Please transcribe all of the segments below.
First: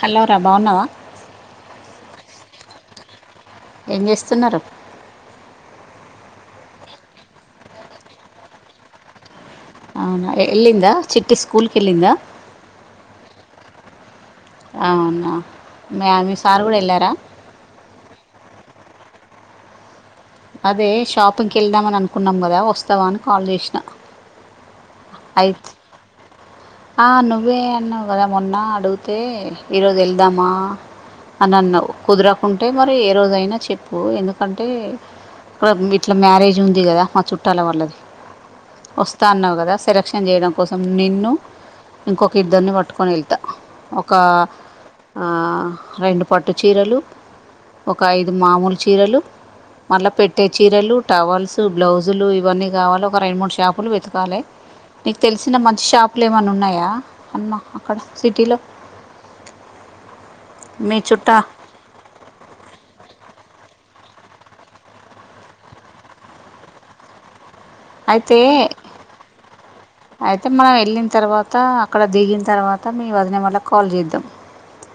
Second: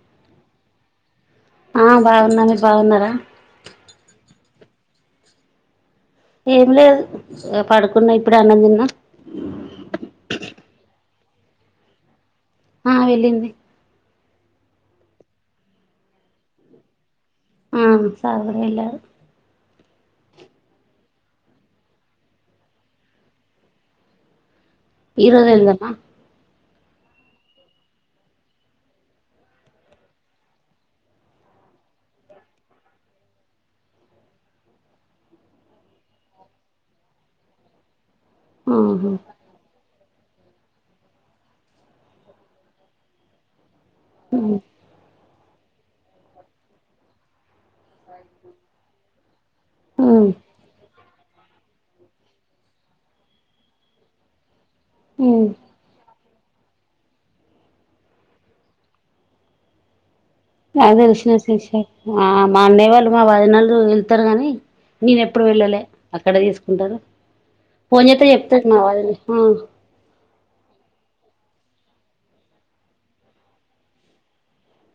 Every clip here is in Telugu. హలో రా బాన్నావా ఆ బాగున్నా మీరు బాగున్నారా ఏం చేస్తున్నారు ఏమి లేదు పడుకున్నా ఇప్పుడే అన్నం తిన్న అవునా ఎల్లిందా చిట్టి స్కూల్కిళ్లిందా ఆ వెళ్ళింది అవునా మీయ మీ సార్ కూడా వెళ్ళారా హ్మ్ సరేలే అదే షాపింగ్కి వెళ్దామ అని అనుకున్నాం కదా వస్తావా అని కాల్ చేసినా ఈరోజు వెళ్దామా ఆ నువ్వే అన్నావు కదా మొన్న అడుగితే ఈరోజు వెళ్దామా అని అన్నావ్ కుదరకుంటే మరి ఏ రోజైనా చెప్పు ఎందుకంటే ఇక్కడ ఇట్లా మ్యారేజ్ ఉంది కదా మా చుట్టాల వాళ్ళది ఆహా వస్తా అన్నావ్ కదా సెలక్షన్ చేయడం కోసం నిన్ను ఇంకొక ఇద్దరిని పట్టుకొని వెళ్తా ఒక ఉమ్ ఆ రెండు పట్టు చీరలు ఒక ఐదు మామూలు చీరలు మళ్ళీ పెట్టే ఉమ్ చీరలు టవల్స్ బ్లౌజులు ఇవన్నీ కావాలా ఒక రెండు మూడు షాపులు వెతకాలే నీకు తెలిసిన మంచి షాప్ అట్లు ఏమన్నా ఉన్నాయా అన్న అక్కడ సిటీలో నా మీ తెలిసిన చుట్టా [unintelligible] ఆ మా అన్నయ్య వాళ్ళు మా వదినలు వెళ్తారు గాని నేన ఎప్పుడు వెళ్ళలే అక్కడ తీసుకుంటారు పోన్ చేత్తే అయితే చెప్తాది మా వదినా అయితే మనం వెళ్ళిన తర్వాత అక్కడ దిగిన తర్వాత మీ వదిన వాళ్ళకి కాల్ చేద్దాం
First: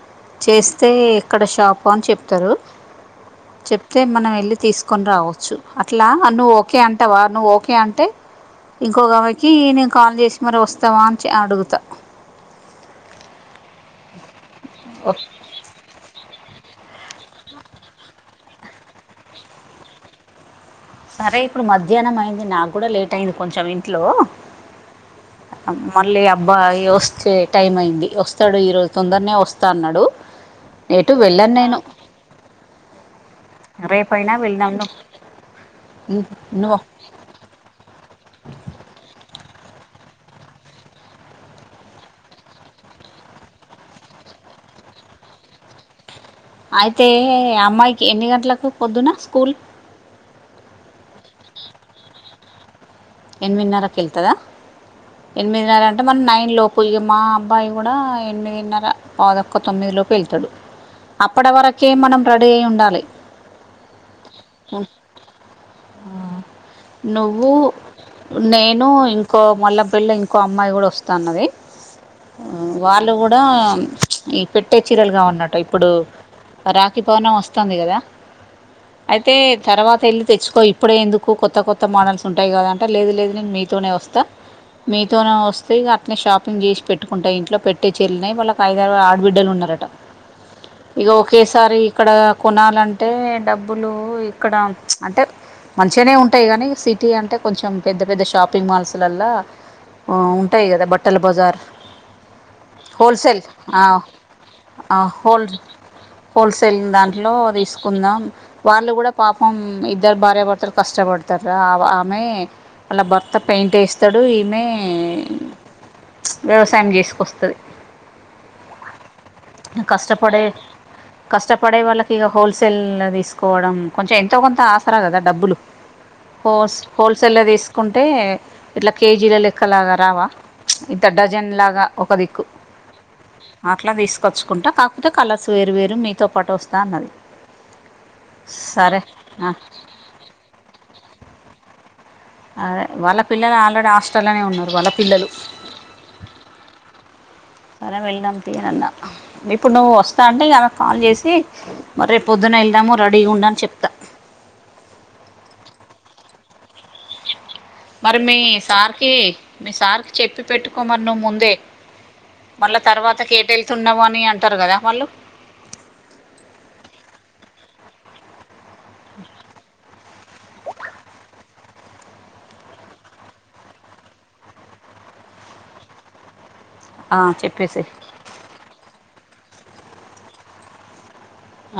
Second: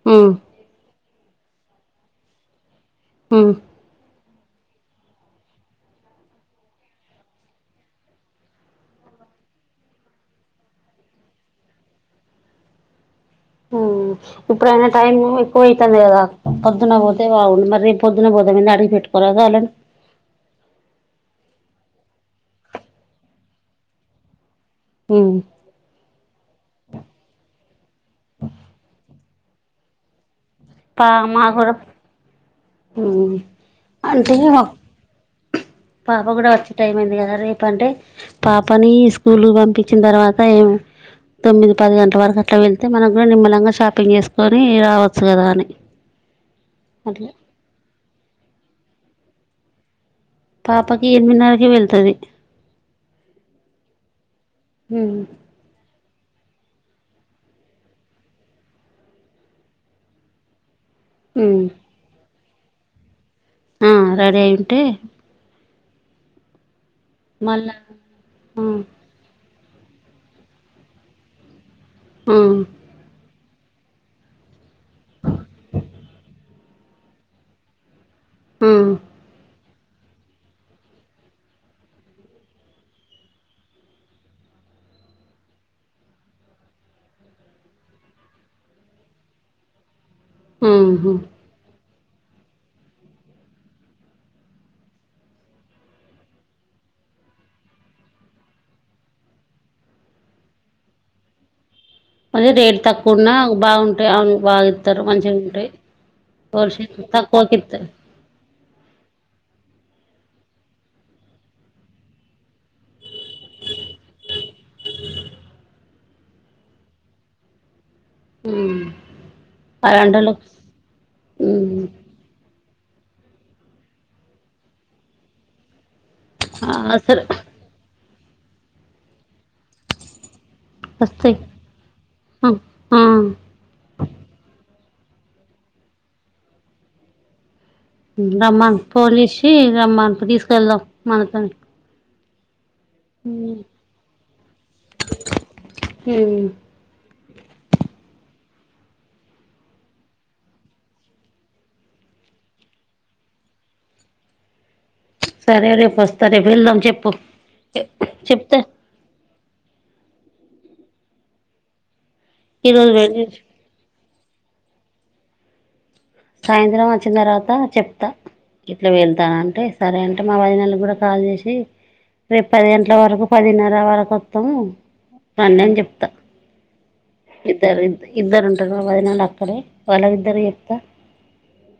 హ్మ్ చేస్తే ఎక్కడ షాపు అని చెప్తారు హ్మ్ చెప్తే మనం వెళ్ళి తీసుకొని రావచ్చు అట్లా నువ్వు ఓకే అంటావా నువ్వు ఓకే అంటే ఇంకొక ఆమె కి నేను కాల్ చేసి మరి వస్తావా అని అడుగుతా హ్మ్ ఇప్పుడైనా టైము ఎ పోతంది కదా పొద్దున్న పోతే బాగుండు మరి రేపు పొద్దున పోదాం ఏందో అడిగి పెట్టుకోరాదు వాళ్ళను సరే ఇప్పుడు మధ్యాహ్నం అయింది నాకు కూడా లేట్ అయింది కొంచం ఇంట్లో హ్మ్ మళ్ళీ అబ్బాయి వస్తే టైం అయింది వస్తాడు ఈరోజు తొందరనే వస్తా అన్నాడు పా ఏటు మా వెళ్ళాను కూడా నేను రేపు అయినా అంటే వెళ్దాం ను పాప కూడా వచ్చే టైం అయింది కదా రేపంటే పాపని స్కూల్ పంపించిన తర్వాత ఏమో తొమ్మిది పది గంటల వరకు అట్లా వెళ్తే మనం కూడా నిమ్మలంగా షాపింగ్ చేసుకొని రావచ్చు కదా అని అయితే అట్లా అమ్మాయికి ఎన్ని గంటలకు పొద్దున స్కూల్ పాపకి ఎనిమిదిన్నరకి వెళ్తది ఎనిమిదిన్నరకీ వెళ్తాదా ఉమ్ ఎనిమిదిన్నర అంటే మన నైన్ లోపు ఇక మా అబ్బాయి కూడా ఎనిమిదిన్నర పావు తక్కువ తొమ్మిది లోపు వెళ్తాడు ఉమ్ అప్పడవరకే మనం రెడీ అయ్యి ఉండాలి ఆ రెడీ అయ్యి ఉంటే ఆ నువ్వు మళ్ళా ఆ నేను ఇ ఇంకో మళ్ళాపిల్ల ఇంకో అమ్మాయి కూడా వస్తాన్నది ఆ వాళ్ళు కూడా ఈ పెట్టే చీరలుగా ఉన్నటు ఇప్పుడు రాఖీ పూర్ణిమ వస్తుంది కదా ఆ అయితే తర్వాత వెళ్ళి తెచ్చుకో ఇప్పుడే ఎందుకు కొత్త కొత్త మోడల్స్ ఉంటాయి కదా అంటే లేదు లేదు నేను మీతోనే వస్తా మీతోనే వస్తే అట్నే షాపింగ్ చేసి పెట్టుకుంటా ఇంట్లో పెట్టే చీరలనీ వాళ్ళకి ఐదారు ఆడబిడ్డలు ఉన్నారట ఇక ఆహా ఓకే సరీ ఇక్కడ కొనాలంటే డబ్బులు ఇక్కడ అంటే మంచిగానే ఉంటాయి గానీ సిటీ అంటే కొంచెం పెద్ద పెద్ద షాపింగ్ మాల్స్ లల్లో ఆ ఉంటాయి కదా బట్టల బజార్ అదే రేట్ తక్కువ ఉన్నా హోల్సేల్ బాగుంటాయి అవును బాగా ఆ ఇత్తారు మంచిగా ఉంటాయి హోల్ సేల్ హోల్సేల్ దాంట్లో తక్కువకి ఇస్తారు తీసుకుందాం వాళ్ళు కూడా పాపం ఇద్దరు భార్య భర్తలు కష్టపడతార రా అవ్ ఆ ఆమె వాళ్ళ భర్త పెయింట్ యేస్తాడు ఈమె వ్యవసాయం చేసుకొస్తాది అలాంటోళ్ళకు కష్టపడే ఉమ్ కష్టపడే వాళ్ళ ఇగ హోల్ సేల్ తీసుకోవడం కొంచెం ఎంతో కొంత ఆసరా కదా డబ్బులు హోస్ ఆ హోల్ సరే సేల్ లో తీసుకుంటే ఇట్లా కేజీల లెక్కలాగా రావా ఇంత వస్తాయి డజన్ లాగా ఒక దిక్కు ఆ ఆ అట్లా తీసుకొచ్చుకుంటా కాకపోతే కలర్స్ వేరు వేరు మీతో పాటు వస్తా అన్నది రమ్మాను సరే ఫోన్ చేసి ఆ, రమ్మాను తీసుకెళ్దాం మనతోని అదే వాళ్ళ పిల్లలు ఆల్రెడీ హాస్టల్లోనే ఉన్నారు వాళ్ళ పిల్లలు ఉమ్ సరే వెళ్దాం తీ అని అన్న ఇప్పుడు నువ్వు వస్తా అంటే ఆమెకి కాల్ చేసి రేపు పొద్దున వెళ్దాము రెడీగా ఉండు అని చెప్తా సరే రేపు వస్తా రేపు వెళ్దాం చెప్పు మరి మీ చెప్తా సార్ కీ మీ సార్ కీ చెప్పి పెట్టుకోమరి నువ్వు ముందే మళ్ళా ఈరోజు తర్వాత వెళ్ళి కేటెళ్తున్నావు అని అంటారు కదా వాళ్ళు సాయంత్రం వచ్చిన తర్వాత చెప్తా ఇట్లా వెళ్తాను అంటే సరే అంటే మా వదినాలకి కూడా కాల్ చేసి రేపు పది గంటల వరకు పదిన్నర వరకు వాత్తం రండి అని చెప్తా ఆ, ఇద్దరు చెప్పేసి ఇద్దరు ఉంటారు మా వదినలు అక్కలే వాళ్ళ ఇద్దరికీ చెప్తా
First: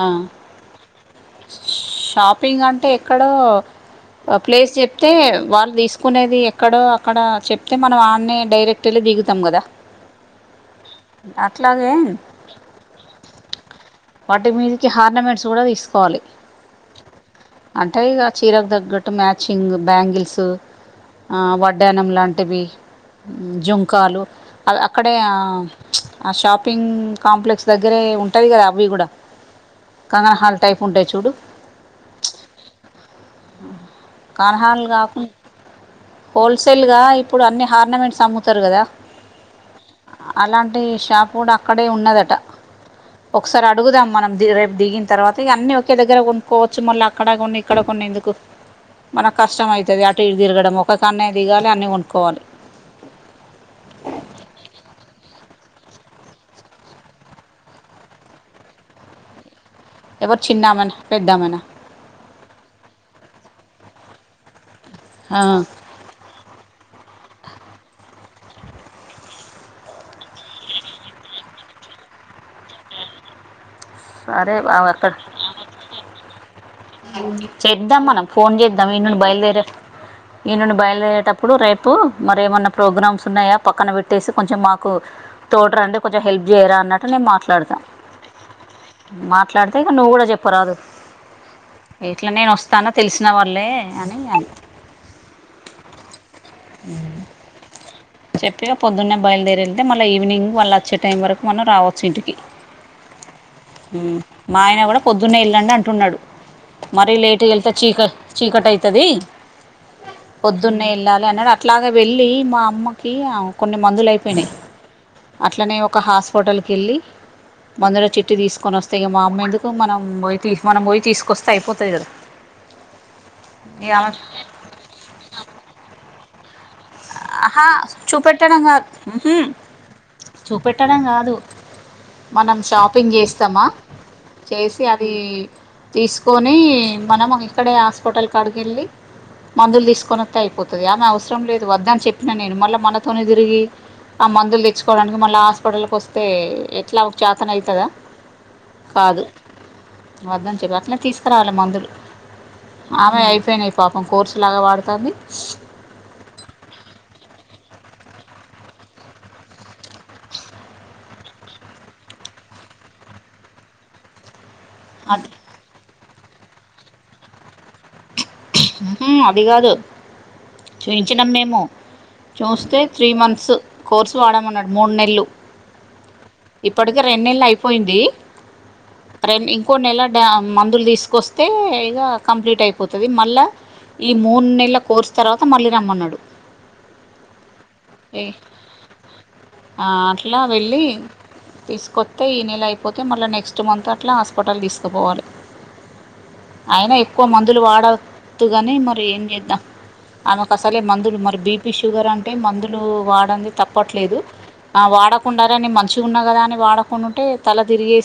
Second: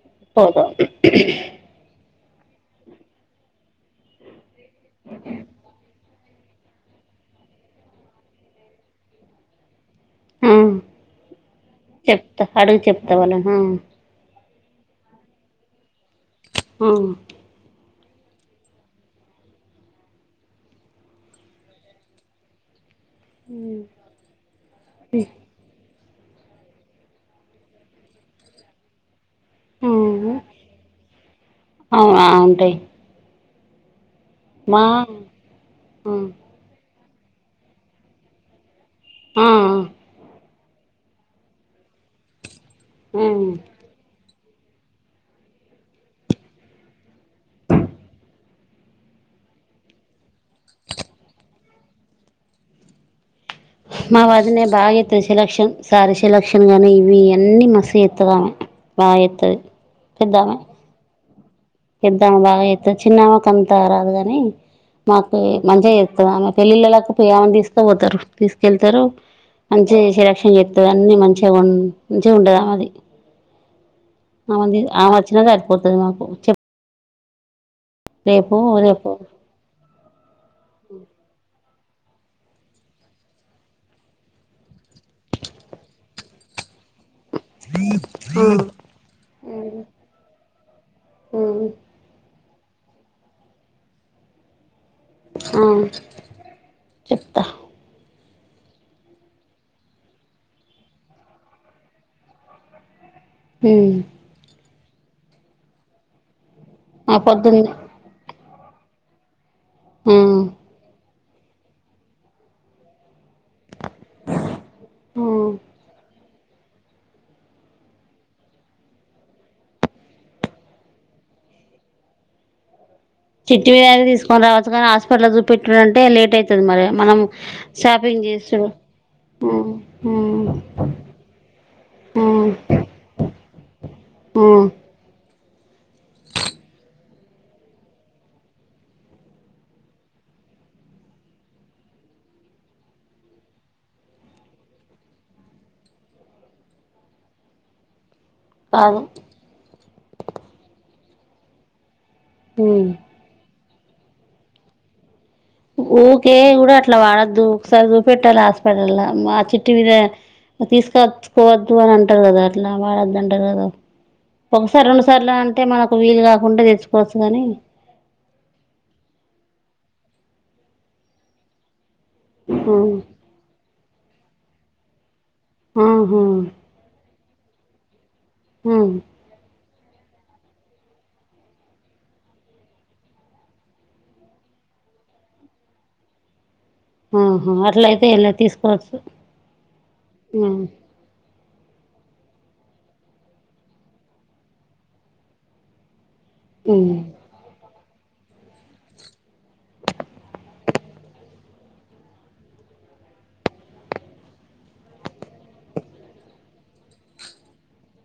ఆ, పోదాం షాపింగ్ అంటే ఎక్కడో ప్లేస్ చెప్తే వాళ్ళు తీసుకునేది ఎక్కడో అక్కడ చెప్తే మనం ఆడనే డైరెక్ట్ వెళ్ళి దిగుతాం కదా అట్లాగే అడుగి చెప్తా వాళ్ళాను వాటి మీదకి హార్నమెంట్స్ కూడా తీసుకోవాలి ఉ అంటే ఇగ చీరకు తగ్గట్టు మ్యాచింగ్ బ్యాంగిల్స్ వడ్డానం లాంటివి జుంకలు అక్కడే ఆ ఆ షాపింగ్ కాంప్లెక్స్ దగ్గరే ఉంటది కదా అవి కూడ ఆ కానహన్ ఆ టైపు ఉంటాయి చూడు అవునా ఉంటాయి మా కణహాలు కాకుం హోల్సేల్గా ఇప్పుడు అన్ని హార్నమెంట్స్ అమ్ముతారు కదా ఆ ఆ అలాంటి షాపు కూడ అక్కడే ఉన్నదట ఒకసారి అడుదాం మనం రేపు దిగిన తర్వాత అన్నీ ఒకే దగ్గర కొనుక్కోవచ్చు మళ్ళ అక్కడ కొన్ని ఇక్కడ కొన్ని ఎందుకు మనకు కష్టం అయితది అటు తిరగడం ఒక కన్నే దిగాలి అన్నీ వంకోవాలి మా వదినేే బాగ [unintelligible] సెలక్షన్ సారీ సెలక్షన్ గానీ ఇవి ఇవన్నీ మస్తు చేస్తది దామే [unintelligible] ఎవరు చిన్నామన పెద్దామన పెద్దామె బగ చేస్తది చిన్నమకు అంత రాదు కాని మాకు ఆ, మంచిగా చేస్తుంది ఆమె పెళ్ళిళ్ళ లకు పోయి ఏమని తీసుక పోతారు తీసుకెళ్తారు మంచిగ సెలక్షన్ [unintelligible] అన్ని మంచిగా ఉ మంచిగా [unintelligible] ఆమది సరే బావ అమ అక్కడ వచ్చిన సరిపోతుది మాకు చేద్దాం మనం ఫోన్ రేపు చేద్దాం రేపు [unintelligible] బయలుదేరే ఈ నుండి బయలుదేరేటప్పుడు రే [unintelligible] మరి ఏమన్నా ప్రోగ్రామ్స్ ఉన్నాయా పక్కన పెట్టేసి కొంచెం మాకు తోట రండి కొంచెం హెల్ప్ చేయర అన్న అట్టనేే మాట్లాడతా మాట్లాడితే ఇక నువ్వు కూడ చెప్పరాదు హు ఎట్ల నేను వస్తా తెలిసిన వాళ్ళే అని అ ఆ హు చెప్తా చెప్పగ పొద్దున్నే బయలుదేరి వెళ్తే మళ్ళీ ఈవినింగ్ వాళ్ళు వచ్చే టైం వరకు మనం రావచ్చు ఇంటికి మా ఆయన కూడ పొద్దున్నే ఎళ్ళండి అంటున్నాడు మరీ ఆ లేటు పొద్దున్న వెళ్తే చీక చీకటి అయితది ఆ పొద్దున్నే వెళ్ళాలి అనే అట్లాగ వెళ్ళి మా అమ్మకి కొన్ని మందులు అయిపోయినాయ్ అట్లనే ఒక హాస్ హోటల్కి వెళ్ళి మందులో చెట్టు తీసుకొని వస్తే ఇక మా అమ్మ ఎందుకు మనం పో మనం పోయి తీస్ [unintelligible] అయిపోతది కదా చిట్టివి ఇక అది ఆమె తీసుకని రావచ్చు [unintelligible] హాస్పిటల్ లో చూపెట్టాడంటే లేట్ అవుతది మరి మనం ఆహా షాపింగ్ చూపెట్టడం చేసుడు కాదు ఉహు చూపెట్టడం కాదు మనం షాపింగ్ చేస్తామ చేసి అది తీసుకొని మనం ఇక్కడే హాస్పిటల్కి కాడికి ఎల్లి మందులు తీసుకొనోస్తే అయిపోతది ఆమె అవసరం లేదు వద్ద అని చెప్పిన నేను మళ్ళా మనతోనే తిరిగి ఆ మందులు తెచ్చుకోవడానికి మళ్ళా హాస్పిటల్కి వస్తే ఎట్ల ఒక చతన అయితద కాదు వద్దని చెప్పి అట్లే తీసుకురావాలి మందులు హు ఆమె అయిపోయినాయి పాపం కోర్సులాగ వాడుతంది ఊరికే కూడ అట్ల వాడొద్దు ఒకసారి చూపెట్టాలి హాస్పిటల్ మా చిట్టి మీద తీసుకొచ్చుకోవద్దు అని అంటారు కద అట్ల వాడద్దు అంటారు కదా ఒకసారి అది రెండుసార్లు అంటే మనకు వీలు కాకుంటె తెచ్చుకోచ్చు గాని [unintelligible] అది కాదు చూఇంచినం మేము చూస్తే ఉమ్ త్రీ మంత్స్ కోర్సు వాడమన్నాడు మూడు నెలలు ఉహు ఇప్పటికి రెండుళ్లు అయిపోయింది హు ఇంకో నెల మందులు తీసుకొస్తే ఇక కంప్లీట్ అయిపోతుంది మళ్ళా ఈ మూడు నెలల కోర్సు తర్వాత మళ్ళీ రమ్మన్నాడు ఆహా అట్లయితే ఏ ఎలా తీసుకోవచ్చు అట్లా ఉమ్ వెళ్ళి తీసుకొస్తే ఈ నెల అయిపోతే మళ్ళీ నెక్స్ట్ మంత్ అట్లా హాస్పిటల్ తీసుకుపోవాలి ఉమ్ అయినా ఎక్కువ మందులు వాడవద్దుగాని మరి ఏం చేద్దాం ఆమెకు అసలే మందులు మరి బీపీ షుగర్ అంటే మందులు వాడం తప్పట్లేదు వాడకుండరని మంచిగా ఉన్నా కదా అని వాడకుండా ఉంటే తల తిరిగే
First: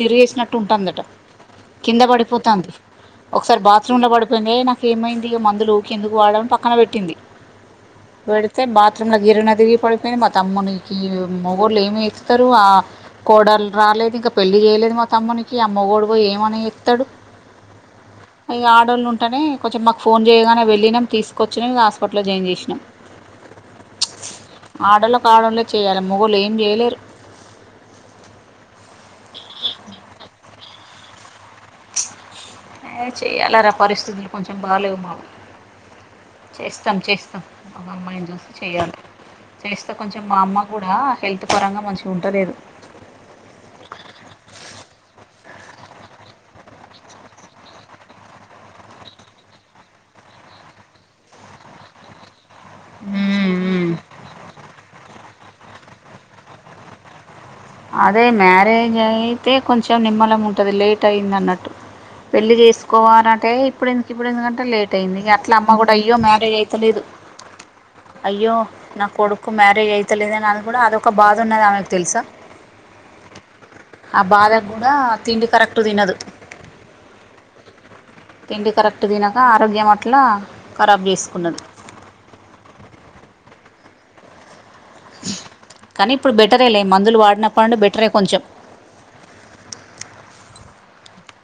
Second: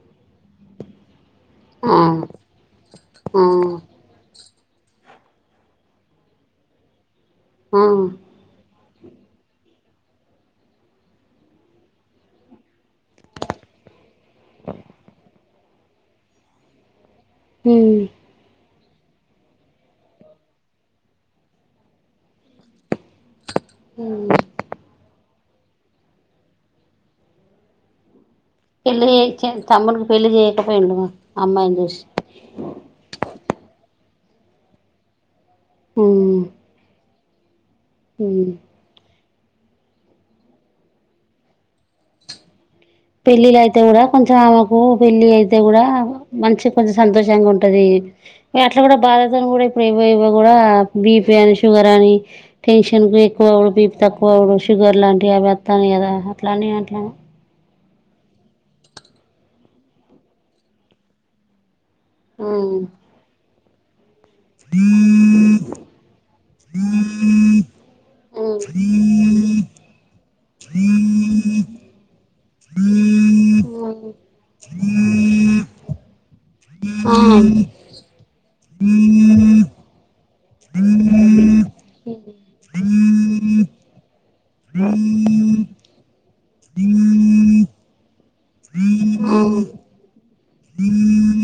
తిరిగేసినట్టు ఉంటుందట ఆ కింద పడిపోతుంది ఆ ఒకసారి బాత్రూమ్ లో పడిపో కొందగా నాక ఏమైంది ఇక మందులోకి ఎందుకు వాడని పక్కన పెట్టింది ఉహ్ పెడితే బాత్రూమ్ గిరన తిరిగి పడిపోయింది మా తమ్మునికి మగగుళ్లు ఏమి ఇస్తతారు ఆ కోడలు రాలేదు ఇంకా పెళ్లిచేయలేదు మా తమ్మనికి అ పూగుడు కూడా పోయి ఏమని ఇస్తాడు హ అవి ఆడళ్లు ఉంట అంటనే కొంచెం మాకు ఫోన్ చేయగానే వెళ్ళినాం తీసుకొచ్చని హాస్పిటల్లో జాయిన్ చేసినాం ఉహ్ ఆడలు కావడలే చేయ్యాలి మొగోళ్ళు ఏం చేయలేరు పెళ్లి చెయ్యొచ్చు తమ్ముకి పెళ్లి చేయకపోయిండడు అమ్మాయిని చూసి ఎ చేయ్యాలరా పరిస్థితులు కొంచెం బాలేవు మాకు ఉ చేస్తాం చేస్తాం మా అమ్మాయిని చూసి చెయాలి చేస్తే కొంచెం మా అమ్మ కూడా హెల్త్ పరంగా మంచిగా ఉండలేదు పెళ్ళిలయితే కూడా కొంచెం ఆమెకు పెళ్ళి అయితే కూడా మంచి కొంచెం సంతోషంగా ఉంటది అట్లా కూడా బాధతని కూడా ఇప్పుడు ఇవో ఇవ కూడా బిపి అని షుగర్ అని టెన్షన్కు ఎక్కువ అవుడు పీపి తక్కువ అవుడు షుగర్ లాంటివి అవి వస్తాను కదా అట్లానేవి అట్ అదే మ్యారేజ్ అయితే కొంచెం నిమ్మలం ఉంటుంది లేట్ అయింది అన్నట్టు ఆ పెళ్లి చేసుకోవాలంటే ఇప్పుడు ఎందుకు ఇప్పుడు ఎందుకంటే లేట్ అయింది అట్లా అమ్మ కూడా అయ్యో మ్యారేజ్ అయి లేదు అయ్యో నా కొడుకు కుయేజ్ అయితేలేద అని అది కూడా అదొక బాధ ఉన్నది ఆమెకు తెలుసా ఆ బాధ కూడా తిండి కరెక్ట్ తినదు ఆ తిండి కరెక్ట్ తినక ఆరోగ్యం అట్లా ఖరాబ్ చేసుకున్నది ఉహ్ ఆ కానీ ఇప్పుడు బెటరే లే మందులు వాడినప్పడుడు బెటరే కొంచెం ఉ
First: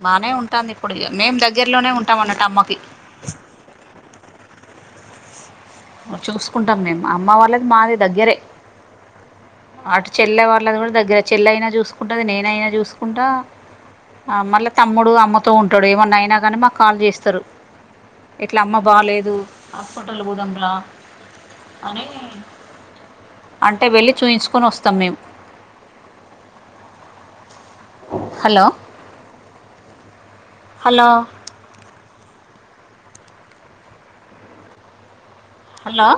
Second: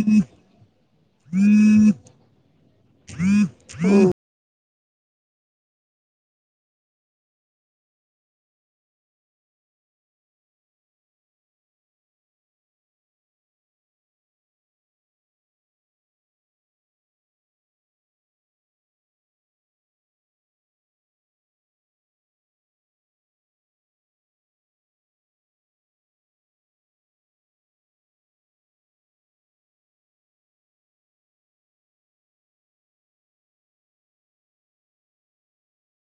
బానే ఉంటుంది ఇప్పుడు మేము దగ్గరలోనే ఉంటాం అన్నట్ట అమ్మకి హ చూసుకుంటాం మేము అమ్మ వాళ్ళది మాది దగ్గరే అటు చెల్లె వాళ్ళది కూడా దగ్గర చెల్ల అయినా చూసుకుంటా అది నేనైనా చూసుకుంటా మళ్ళ తమ్ముడు అమ్మతో ఉంటాడు ఏమన్నా అయినా కానీ మాకు కాల్ చేస్తారు. ఇట్లా అమ్మ బాలేదు హాస్పిటల్ లో కూడా ఉంది అని అంటే వెళ్ళి చూయించుకొని వస్తాం మేము హలో హలో హలో